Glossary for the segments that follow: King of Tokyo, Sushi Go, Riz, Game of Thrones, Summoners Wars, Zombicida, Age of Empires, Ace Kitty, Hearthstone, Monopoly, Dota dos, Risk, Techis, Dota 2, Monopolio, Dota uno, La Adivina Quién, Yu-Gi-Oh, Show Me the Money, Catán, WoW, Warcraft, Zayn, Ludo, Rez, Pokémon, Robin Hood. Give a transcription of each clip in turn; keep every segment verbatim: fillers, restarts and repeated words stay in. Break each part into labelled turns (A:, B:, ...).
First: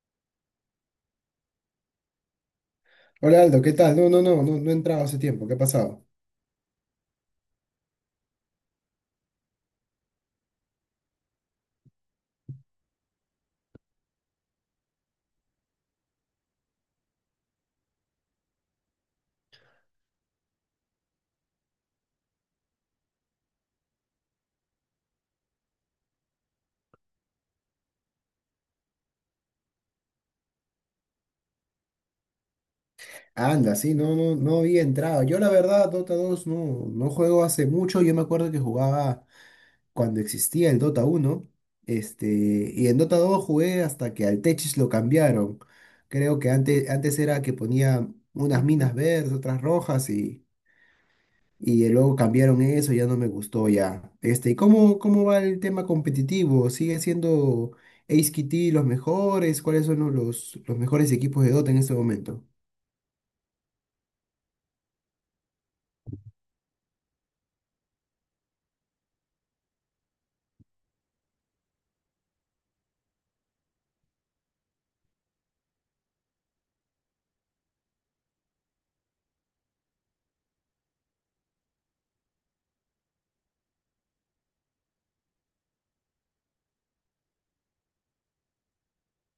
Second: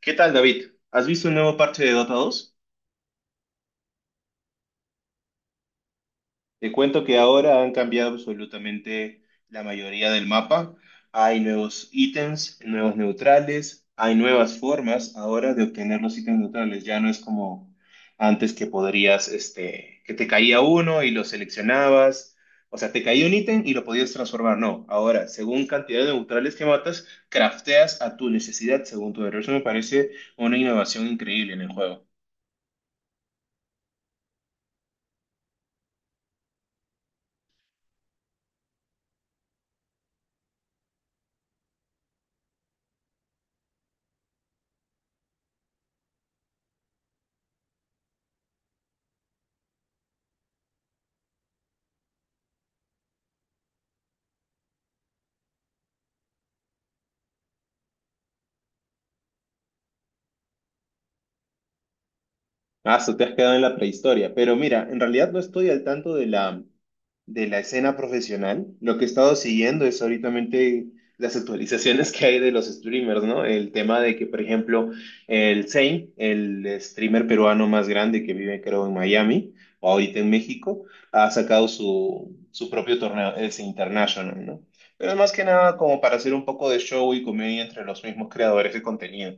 A: ¿Qué tal, David? ¿Has visto el nuevo parche de Dota dos?
B: Hola Aldo, ¿qué tal? No, no, no, no, no he entrado hace tiempo. ¿Qué ha pasado?
A: Te cuento que ahora han cambiado absolutamente la mayoría del mapa. Hay nuevos ítems, nuevos neutrales, hay nuevas formas ahora de obtener los ítems neutrales. Ya no es como antes que podrías, este, que te caía uno y lo seleccionabas. O sea, te caía un ítem y lo podías transformar. No, ahora, según cantidad de neutrales que matas, crafteas a tu necesidad según tu héroe. Eso me parece una innovación increíble en el juego.
B: Anda, sí, no, no, no había entrado. Yo la verdad, Dota dos no, no juego hace mucho. Yo me acuerdo que jugaba cuando existía el Dota uno, este, y en Dota dos jugué hasta que al Techis lo cambiaron. Creo que antes, antes era que ponía unas minas verdes, otras rojas, y, y luego cambiaron eso, ya no me gustó ya. Este, ¿y cómo, cómo va el tema competitivo? ¿Sigue siendo Ace Kitty los mejores? ¿Cuáles son los, los mejores equipos de Dota en este momento?
A: Ah, so te has quedado en la prehistoria. Pero mira, en realidad no estoy al tanto de la, de la escena profesional. Lo que he estado siguiendo es ahorita las actualizaciones que hay de los streamers, ¿no? El tema de que, por ejemplo, el Zayn, el streamer peruano más grande que vive, creo, en Miami, o ahorita en México, ha sacado su, su propio torneo, ese International, ¿no? Pero más que nada como para hacer un poco de show y comedia entre los mismos creadores de contenido.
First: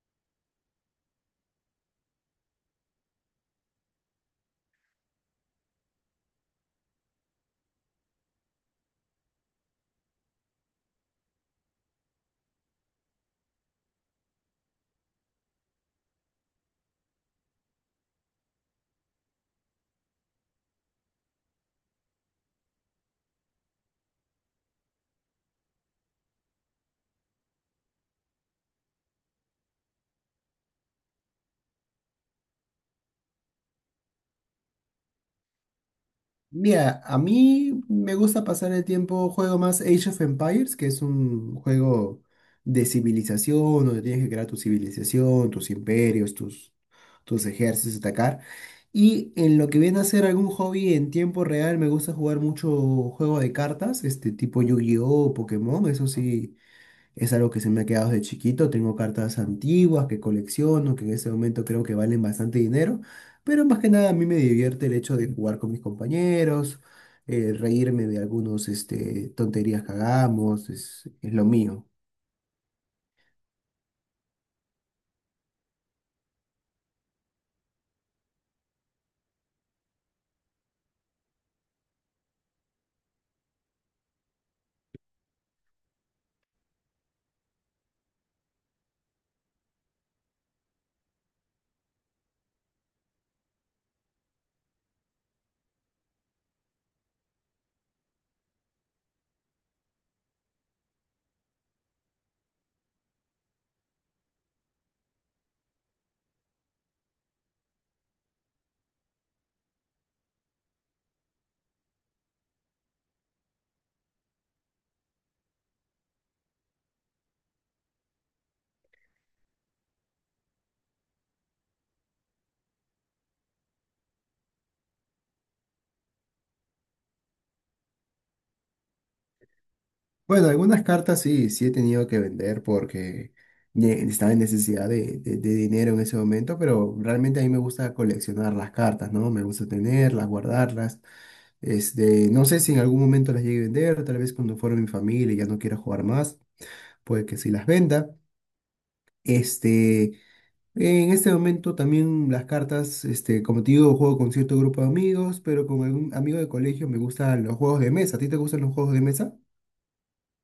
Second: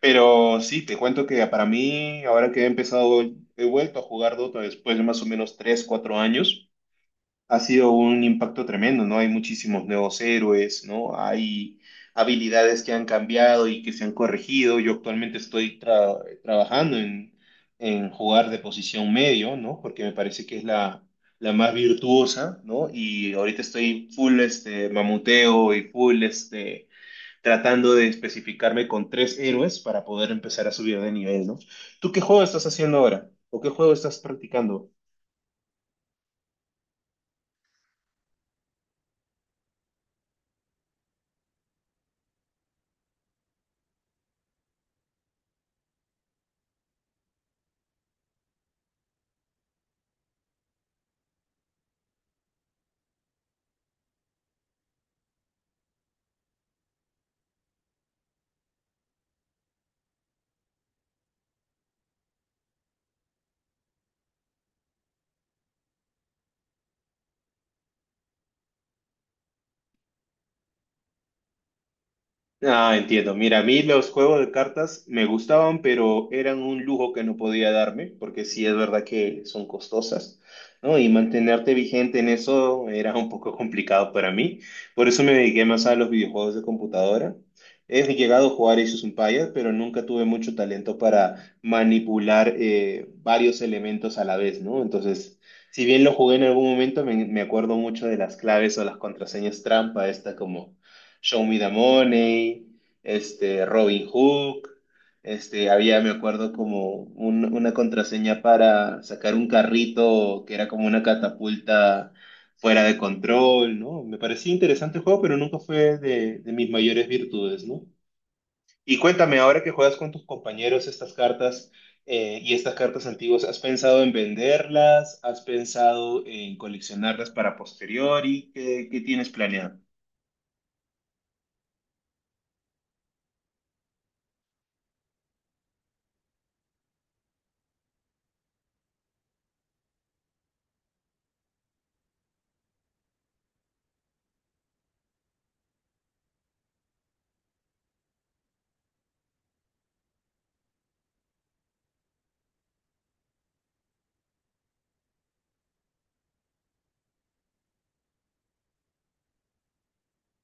A: Pero sí, te cuento que para mí, ahora que he empezado, he vuelto a jugar Dota después de más o menos tres cuatro años, ha sido un impacto tremendo, ¿no? Hay muchísimos nuevos héroes, ¿no? Hay habilidades que han cambiado y que se han corregido. Yo actualmente estoy tra- trabajando en, en jugar de posición medio, ¿no? Porque me parece que es la, la más virtuosa, ¿no? Y ahorita estoy full este mamuteo y full este tratando de especificarme con tres héroes para poder empezar a subir de nivel, ¿no? ¿Tú qué juego estás haciendo ahora? ¿O qué juego estás practicando?
B: Mira, a mí me gusta pasar el tiempo, juego más Age of Empires, que es un juego de civilización, donde tienes que crear tu civilización, tus imperios, tus, tus ejércitos, atacar. Y en lo que viene a ser algún hobby en tiempo real, me gusta jugar mucho juego de cartas, este tipo Yu-Gi-Oh, Pokémon. Eso sí, es algo que se me ha quedado desde chiquito. Tengo cartas antiguas que colecciono, que en ese momento creo que valen bastante dinero, pero más que nada a mí me divierte el hecho de jugar con mis compañeros, eh, reírme de algunos este, tonterías que hagamos. Es, es lo mío.
A: Ah, entiendo. Mira, a mí los juegos de cartas me gustaban, pero eran un lujo que no podía darme, porque sí es verdad que son costosas, ¿no? Y mantenerte vigente en eso era un poco complicado para mí. Por eso me dediqué más a los videojuegos de computadora. He llegado a jugar Age of Empires, pero nunca tuve mucho talento para manipular eh, varios elementos a la vez, ¿no? Entonces, si bien lo jugué en algún momento, me, me acuerdo mucho de las claves o las contraseñas trampa, esta como Show Me the Money, este, Robin Hood, este, había, me acuerdo, como un- una contraseña para sacar un carrito que era como una catapulta fuera de control, ¿no? Me parecía interesante el juego, pero nunca fue de, de mis mayores virtudes, ¿no? Y cuéntame, ahora que juegas con tus compañeros estas cartas eh, y estas cartas antiguas, ¿has pensado en venderlas? ¿Has pensado en coleccionarlas para posteriori? ¿Qué, qué tienes planeado?
B: Bueno, algunas cartas sí, sí he tenido que vender porque ne- estaba en necesidad de, de- de dinero en ese momento, pero realmente a mí me gusta coleccionar las cartas, ¿no? Me gusta tenerlas, guardarlas. Este, no sé si en algún momento las llegue a vender. Tal vez cuando fuera mi familia y ya no quiera jugar más, puede que sí las venda. Este, en este momento también las cartas, este, como te digo, juego con cierto grupo de amigos, pero con algún amigo de colegio me gustan los juegos de mesa. ¿A ti te gustan los juegos de mesa?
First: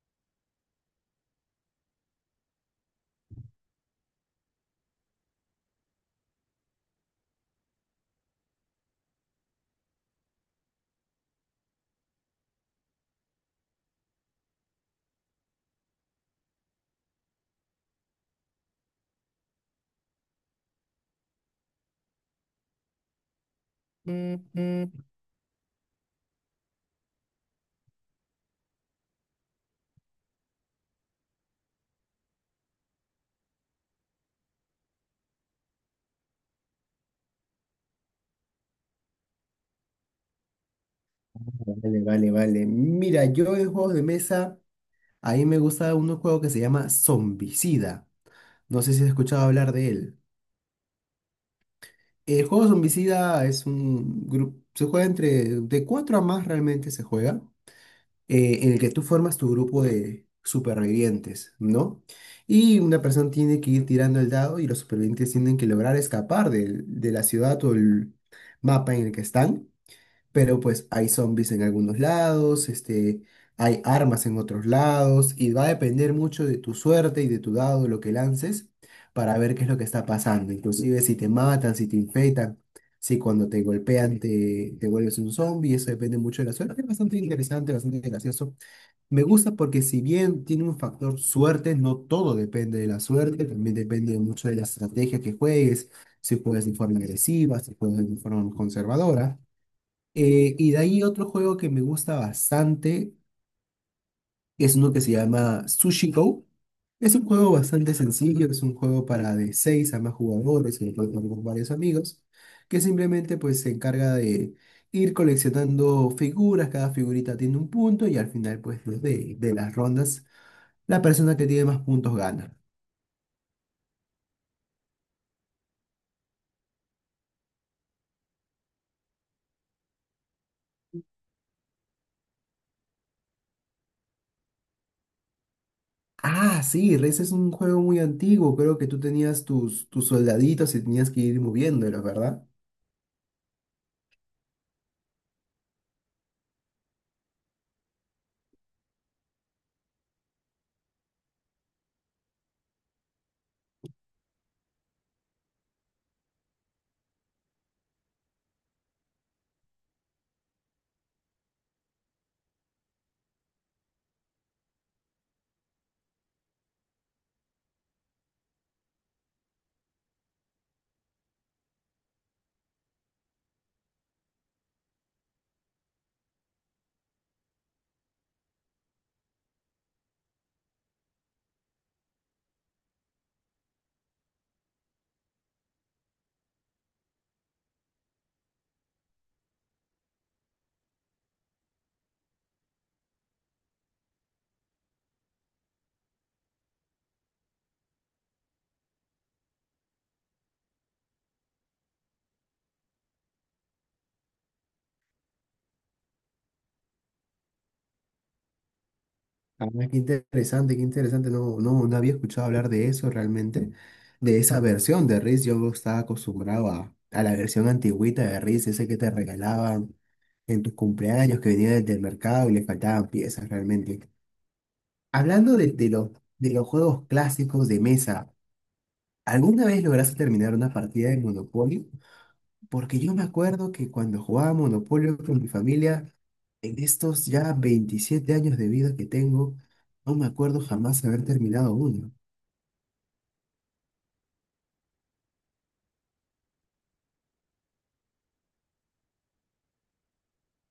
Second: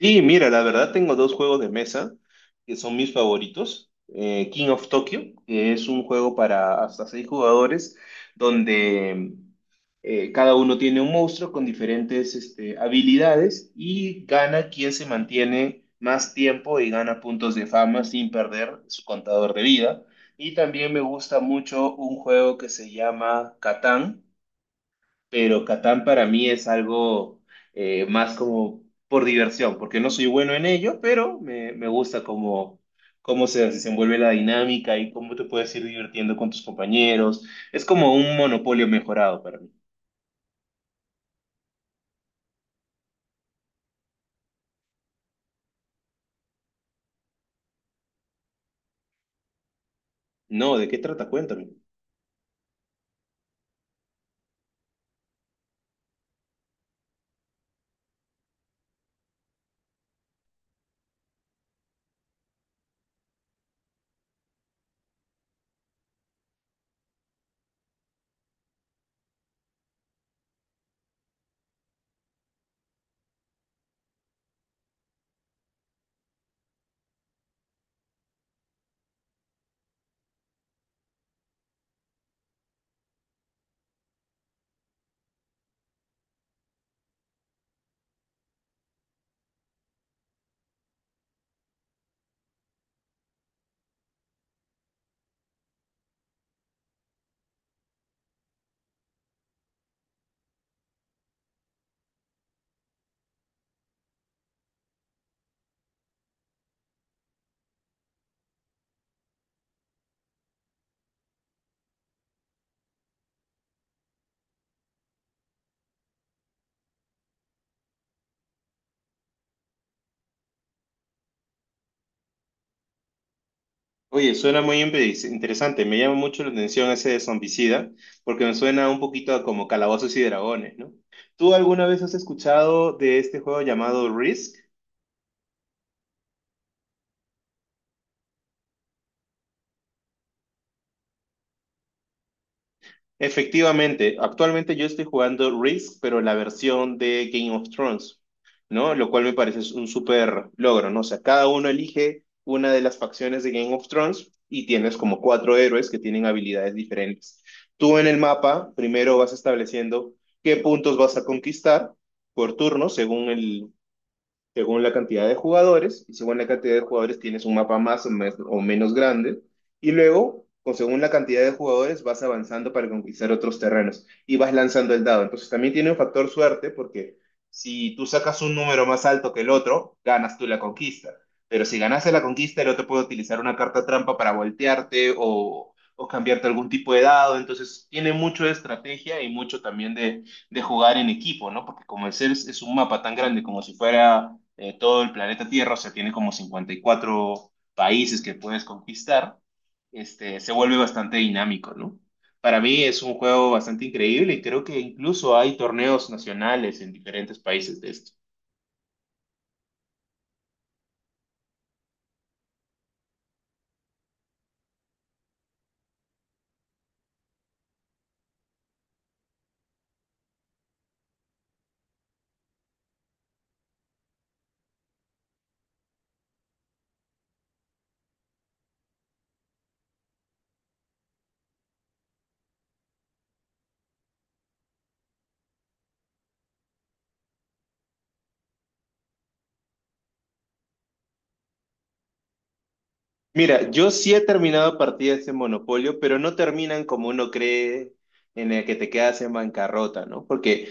A: Sí, mira, la verdad tengo dos juegos de mesa que son mis favoritos. Eh, King of Tokyo, que es un juego para hasta seis jugadores, donde eh, cada uno tiene un monstruo con diferentes este, habilidades y gana quien se mantiene más tiempo y gana puntos de fama sin perder su contador de vida. Y también me gusta mucho un juego que se llama Catán,
B: Ujú.
A: pero Catán para mí es algo eh, más como por diversión, porque no soy bueno en ello, pero me, me gusta cómo, cómo se desenvuelve la dinámica y cómo te puedes ir divirtiendo con tus compañeros. Es como un monopolio mejorado para mí.
B: Vale, vale, vale. Mira, yo en juegos de mesa, a mí me gusta un juego que se llama Zombicida. No sé si has escuchado hablar de él.
A: No, ¿de qué trata? Cuéntame.
B: Eh, El juego Zombicida es un grupo, se juega entre, de cuatro a más realmente se juega, eh, en el que tú formas tu grupo de supervivientes, ¿no? Y una persona tiene que ir tirando el dado y los supervivientes tienen que lograr escapar del- de la ciudad o el mapa en el que están, pero pues hay zombies en algunos lados. Este, hay armas en otros lados, y va a depender mucho de tu suerte y de tu dado, lo que lances, para ver qué es lo que está pasando. Inclusive si te matan, si te infectan, si cuando te golpean te, te vuelves un zombie, eso depende mucho de la suerte. Es bastante interesante, bastante gracioso. Me gusta porque si bien tiene un factor suerte, no todo depende de la suerte, también depende mucho de la estrategia que juegues, si juegas de forma agresiva, si juegas de forma conservadora. Eh, y de ahí otro juego que me gusta bastante es uno que se llama Sushi Go. Es un juego bastante sencillo, es un juego para de seis a más jugadores, que lo pueden jugar con varios amigos, que simplemente pues se encarga de ir coleccionando figuras. Cada figurita tiene un punto y al final pues de, de las rondas, la persona que tiene más puntos gana.
A: Oye, suena muy impre- interesante. Me llama mucho la atención ese de zombicida, porque me suena un poquito a como calabozos y dragones, ¿no? ¿Tú alguna vez has escuchado de este juego llamado Risk?
B: Ah, sí, Rez es un juego muy antiguo. Creo que tú tenías tus, tus soldaditos y tenías que ir moviéndolos, ¿verdad?
A: Efectivamente, actualmente yo estoy jugando Risk, pero la versión de Game of Thrones, ¿no? Lo cual me parece un súper logro, ¿no? O sea, cada uno elige una de las facciones de Game of Thrones y tienes como cuatro héroes que tienen habilidades diferentes. Tú en el mapa primero vas estableciendo qué puntos vas a conquistar por turno según el, según la cantidad de jugadores, y según la cantidad de jugadores tienes un mapa más o, mes- o menos grande, y luego, con según la cantidad de jugadores, vas avanzando para conquistar otros terrenos y vas lanzando el dado. Entonces también tiene un factor suerte porque si tú sacas un número más alto que el otro, ganas tú la conquista. Pero si ganaste la conquista, el otro puede utilizar una carta trampa para voltearte o, o cambiarte algún tipo de dado. Entonces tiene mucho de estrategia y mucho también de de jugar en equipo, ¿no? Porque como el C E R S es un mapa tan grande como si fuera eh, todo el planeta Tierra, o sea, tiene como cincuenta y cuatro países que puedes conquistar, este, se vuelve bastante dinámico, ¿no? Para mí es un juego bastante increíble y creo que incluso hay torneos nacionales en diferentes países de esto.
B: Ah, qué interesante, qué interesante. No, no, no había escuchado hablar de eso realmente, de esa versión de Riz. Yo estaba acostumbrado a, a la versión antigüita de Riz, ese que te regalaban en tus cumpleaños, que venía desde el mercado y le faltaban piezas realmente. Hablando de, de los, de los juegos clásicos de mesa, ¿alguna vez lograste terminar una partida de Monopoly? Porque yo me acuerdo que cuando jugaba Monopoly con mi familia, en estos ya veintisiete años de vida que tengo, no me acuerdo jamás haber terminado uno.
A: Mira, yo sí he terminado partidas en Monopolio, pero no terminan como uno cree en el que te quedas en bancarrota, ¿no? Porque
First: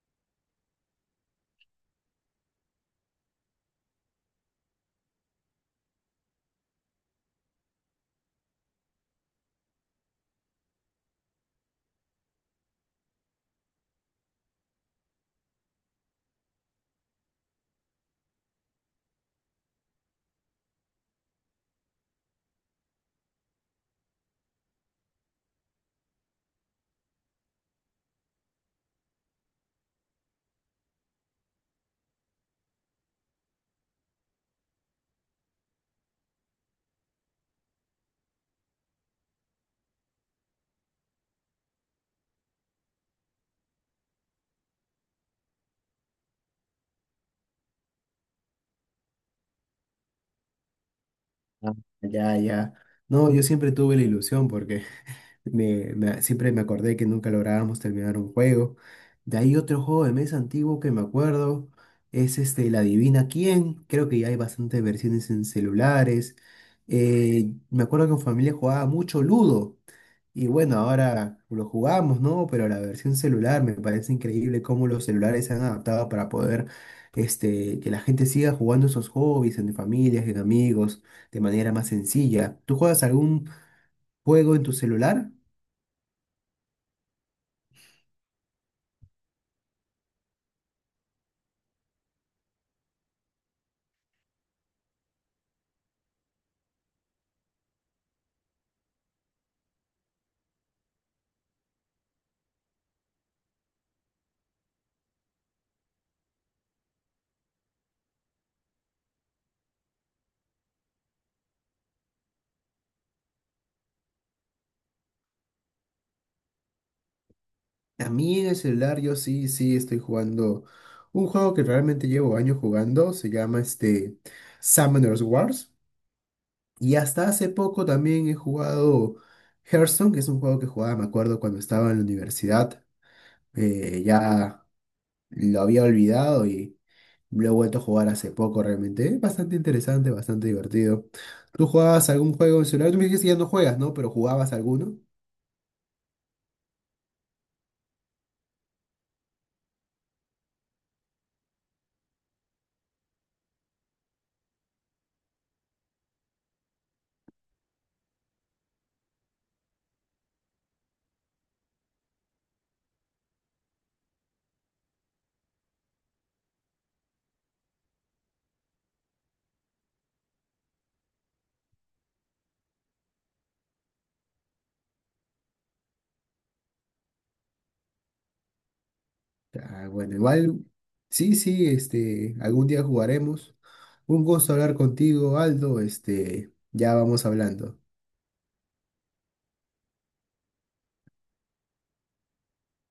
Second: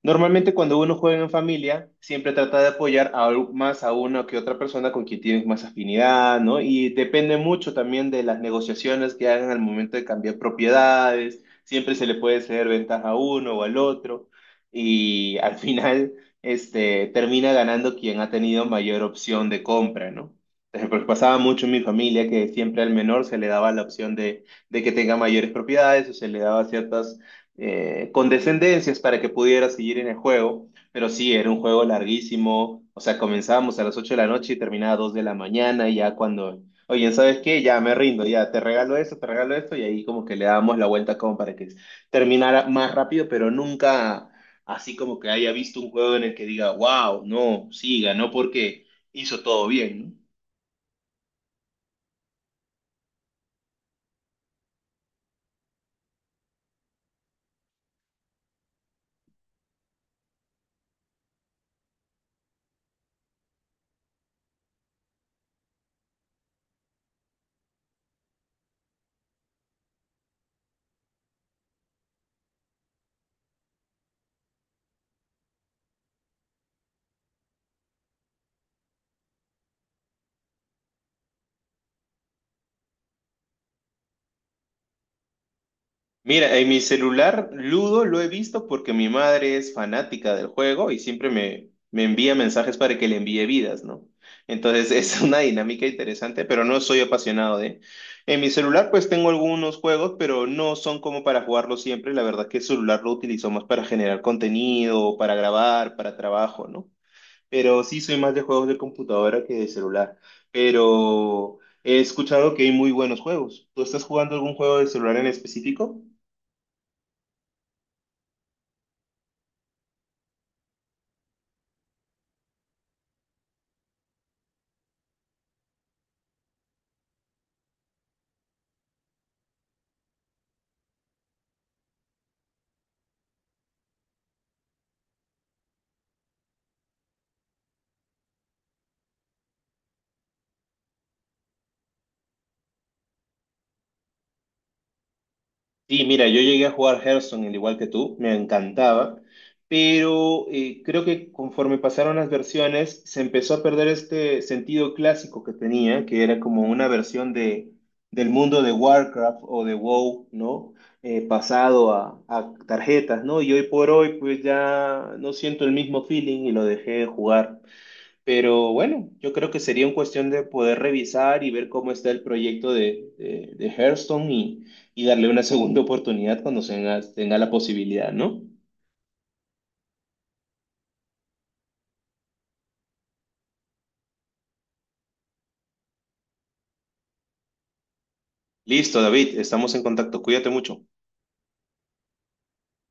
A: normalmente cuando uno juega en familia, siempre trata de apoyar a, al- más a una que otra persona con quien tienes más afinidad, ¿no? Y depende mucho también de las negociaciones que hagan al momento de cambiar propiedades. Siempre se le puede ceder ventaja a uno o al otro. Y al final, este, termina ganando quien ha tenido mayor opción de compra, ¿no? Entonces, porque pasaba mucho en mi familia que siempre al menor se le daba la opción de, de que tenga mayores propiedades o se le daba ciertas eh, condescendencias para que pudiera seguir en el juego, pero sí, era un juego larguísimo, o sea, comenzábamos a las ocho de la noche y terminaba a dos de la mañana y ya cuando, oye, ¿sabes qué? Ya me rindo, ya te regalo esto, te regalo esto y ahí como que le dábamos la vuelta como para que terminara más rápido, pero nunca así como que haya visto un juego en el que diga, wow, no, sí, ganó porque hizo todo bien, ¿no?
B: Ah, ya, ya. No, yo siempre tuve la ilusión porque me, me- siempre me acordé que nunca lográbamos terminar un juego. De ahí otro juego de mesa antiguo que me acuerdo es este, La Adivina Quién. Creo que ya hay bastantes versiones en celulares. Eh, me acuerdo que en familia jugaba mucho Ludo. Y bueno, ahora lo jugamos, ¿no? Pero la versión celular me parece increíble cómo los celulares se han adaptado para poder, este, que la gente siga jugando esos hobbies en familias, en amigos, de manera más sencilla. ¿Tú juegas algún juego en tu celular?
A: Mira, en mi celular Ludo lo he visto porque mi madre es fanática del juego y siempre me, me envía mensajes para que le envíe vidas, ¿no? Entonces es una dinámica interesante, pero no soy apasionado de... En mi celular pues tengo algunos juegos, pero no son como para jugarlo siempre. La verdad que el celular lo utilizo más para generar contenido, para grabar, para trabajo, ¿no? Pero sí soy más de juegos de computadora que de celular. Pero he escuchado que hay muy buenos juegos. ¿Tú estás jugando algún juego de celular en específico?
B: A mí en el celular yo sí, sí estoy jugando un juego que realmente llevo años jugando, se llama este Summoners Wars. Y hasta hace poco también he jugado Hearthstone, que es un juego que jugaba, me acuerdo, cuando estaba en la universidad. Eh, ya lo había olvidado y lo he vuelto a jugar hace poco realmente. Es bastante interesante, bastante divertido. ¿Tú jugabas algún juego en celular? Tú me dijiste que ya no juegas, ¿no? Pero jugabas alguno.
A: Sí, mira, yo llegué a jugar Hearthstone al igual que tú, me encantaba, pero eh, creo que conforme pasaron las versiones se empezó a perder este sentido clásico que tenía, que era como una versión de, del mundo de Warcraft o de WoW, ¿no? Eh, pasado a, a tarjetas, ¿no? Y hoy por hoy pues ya no siento el mismo feeling y lo dejé de jugar. Pero bueno, yo creo que sería una cuestión de poder revisar y ver cómo está el proyecto de, de, de Hearthstone y, y darle una segunda oportunidad cuando se tenga, tenga la posibilidad, ¿no?
B: Ah, bueno, igual, sí, sí, este, algún día jugaremos. Un gusto hablar contigo, Aldo. Este, ya vamos hablando.
A: Listo, David, estamos en contacto. Cuídate mucho.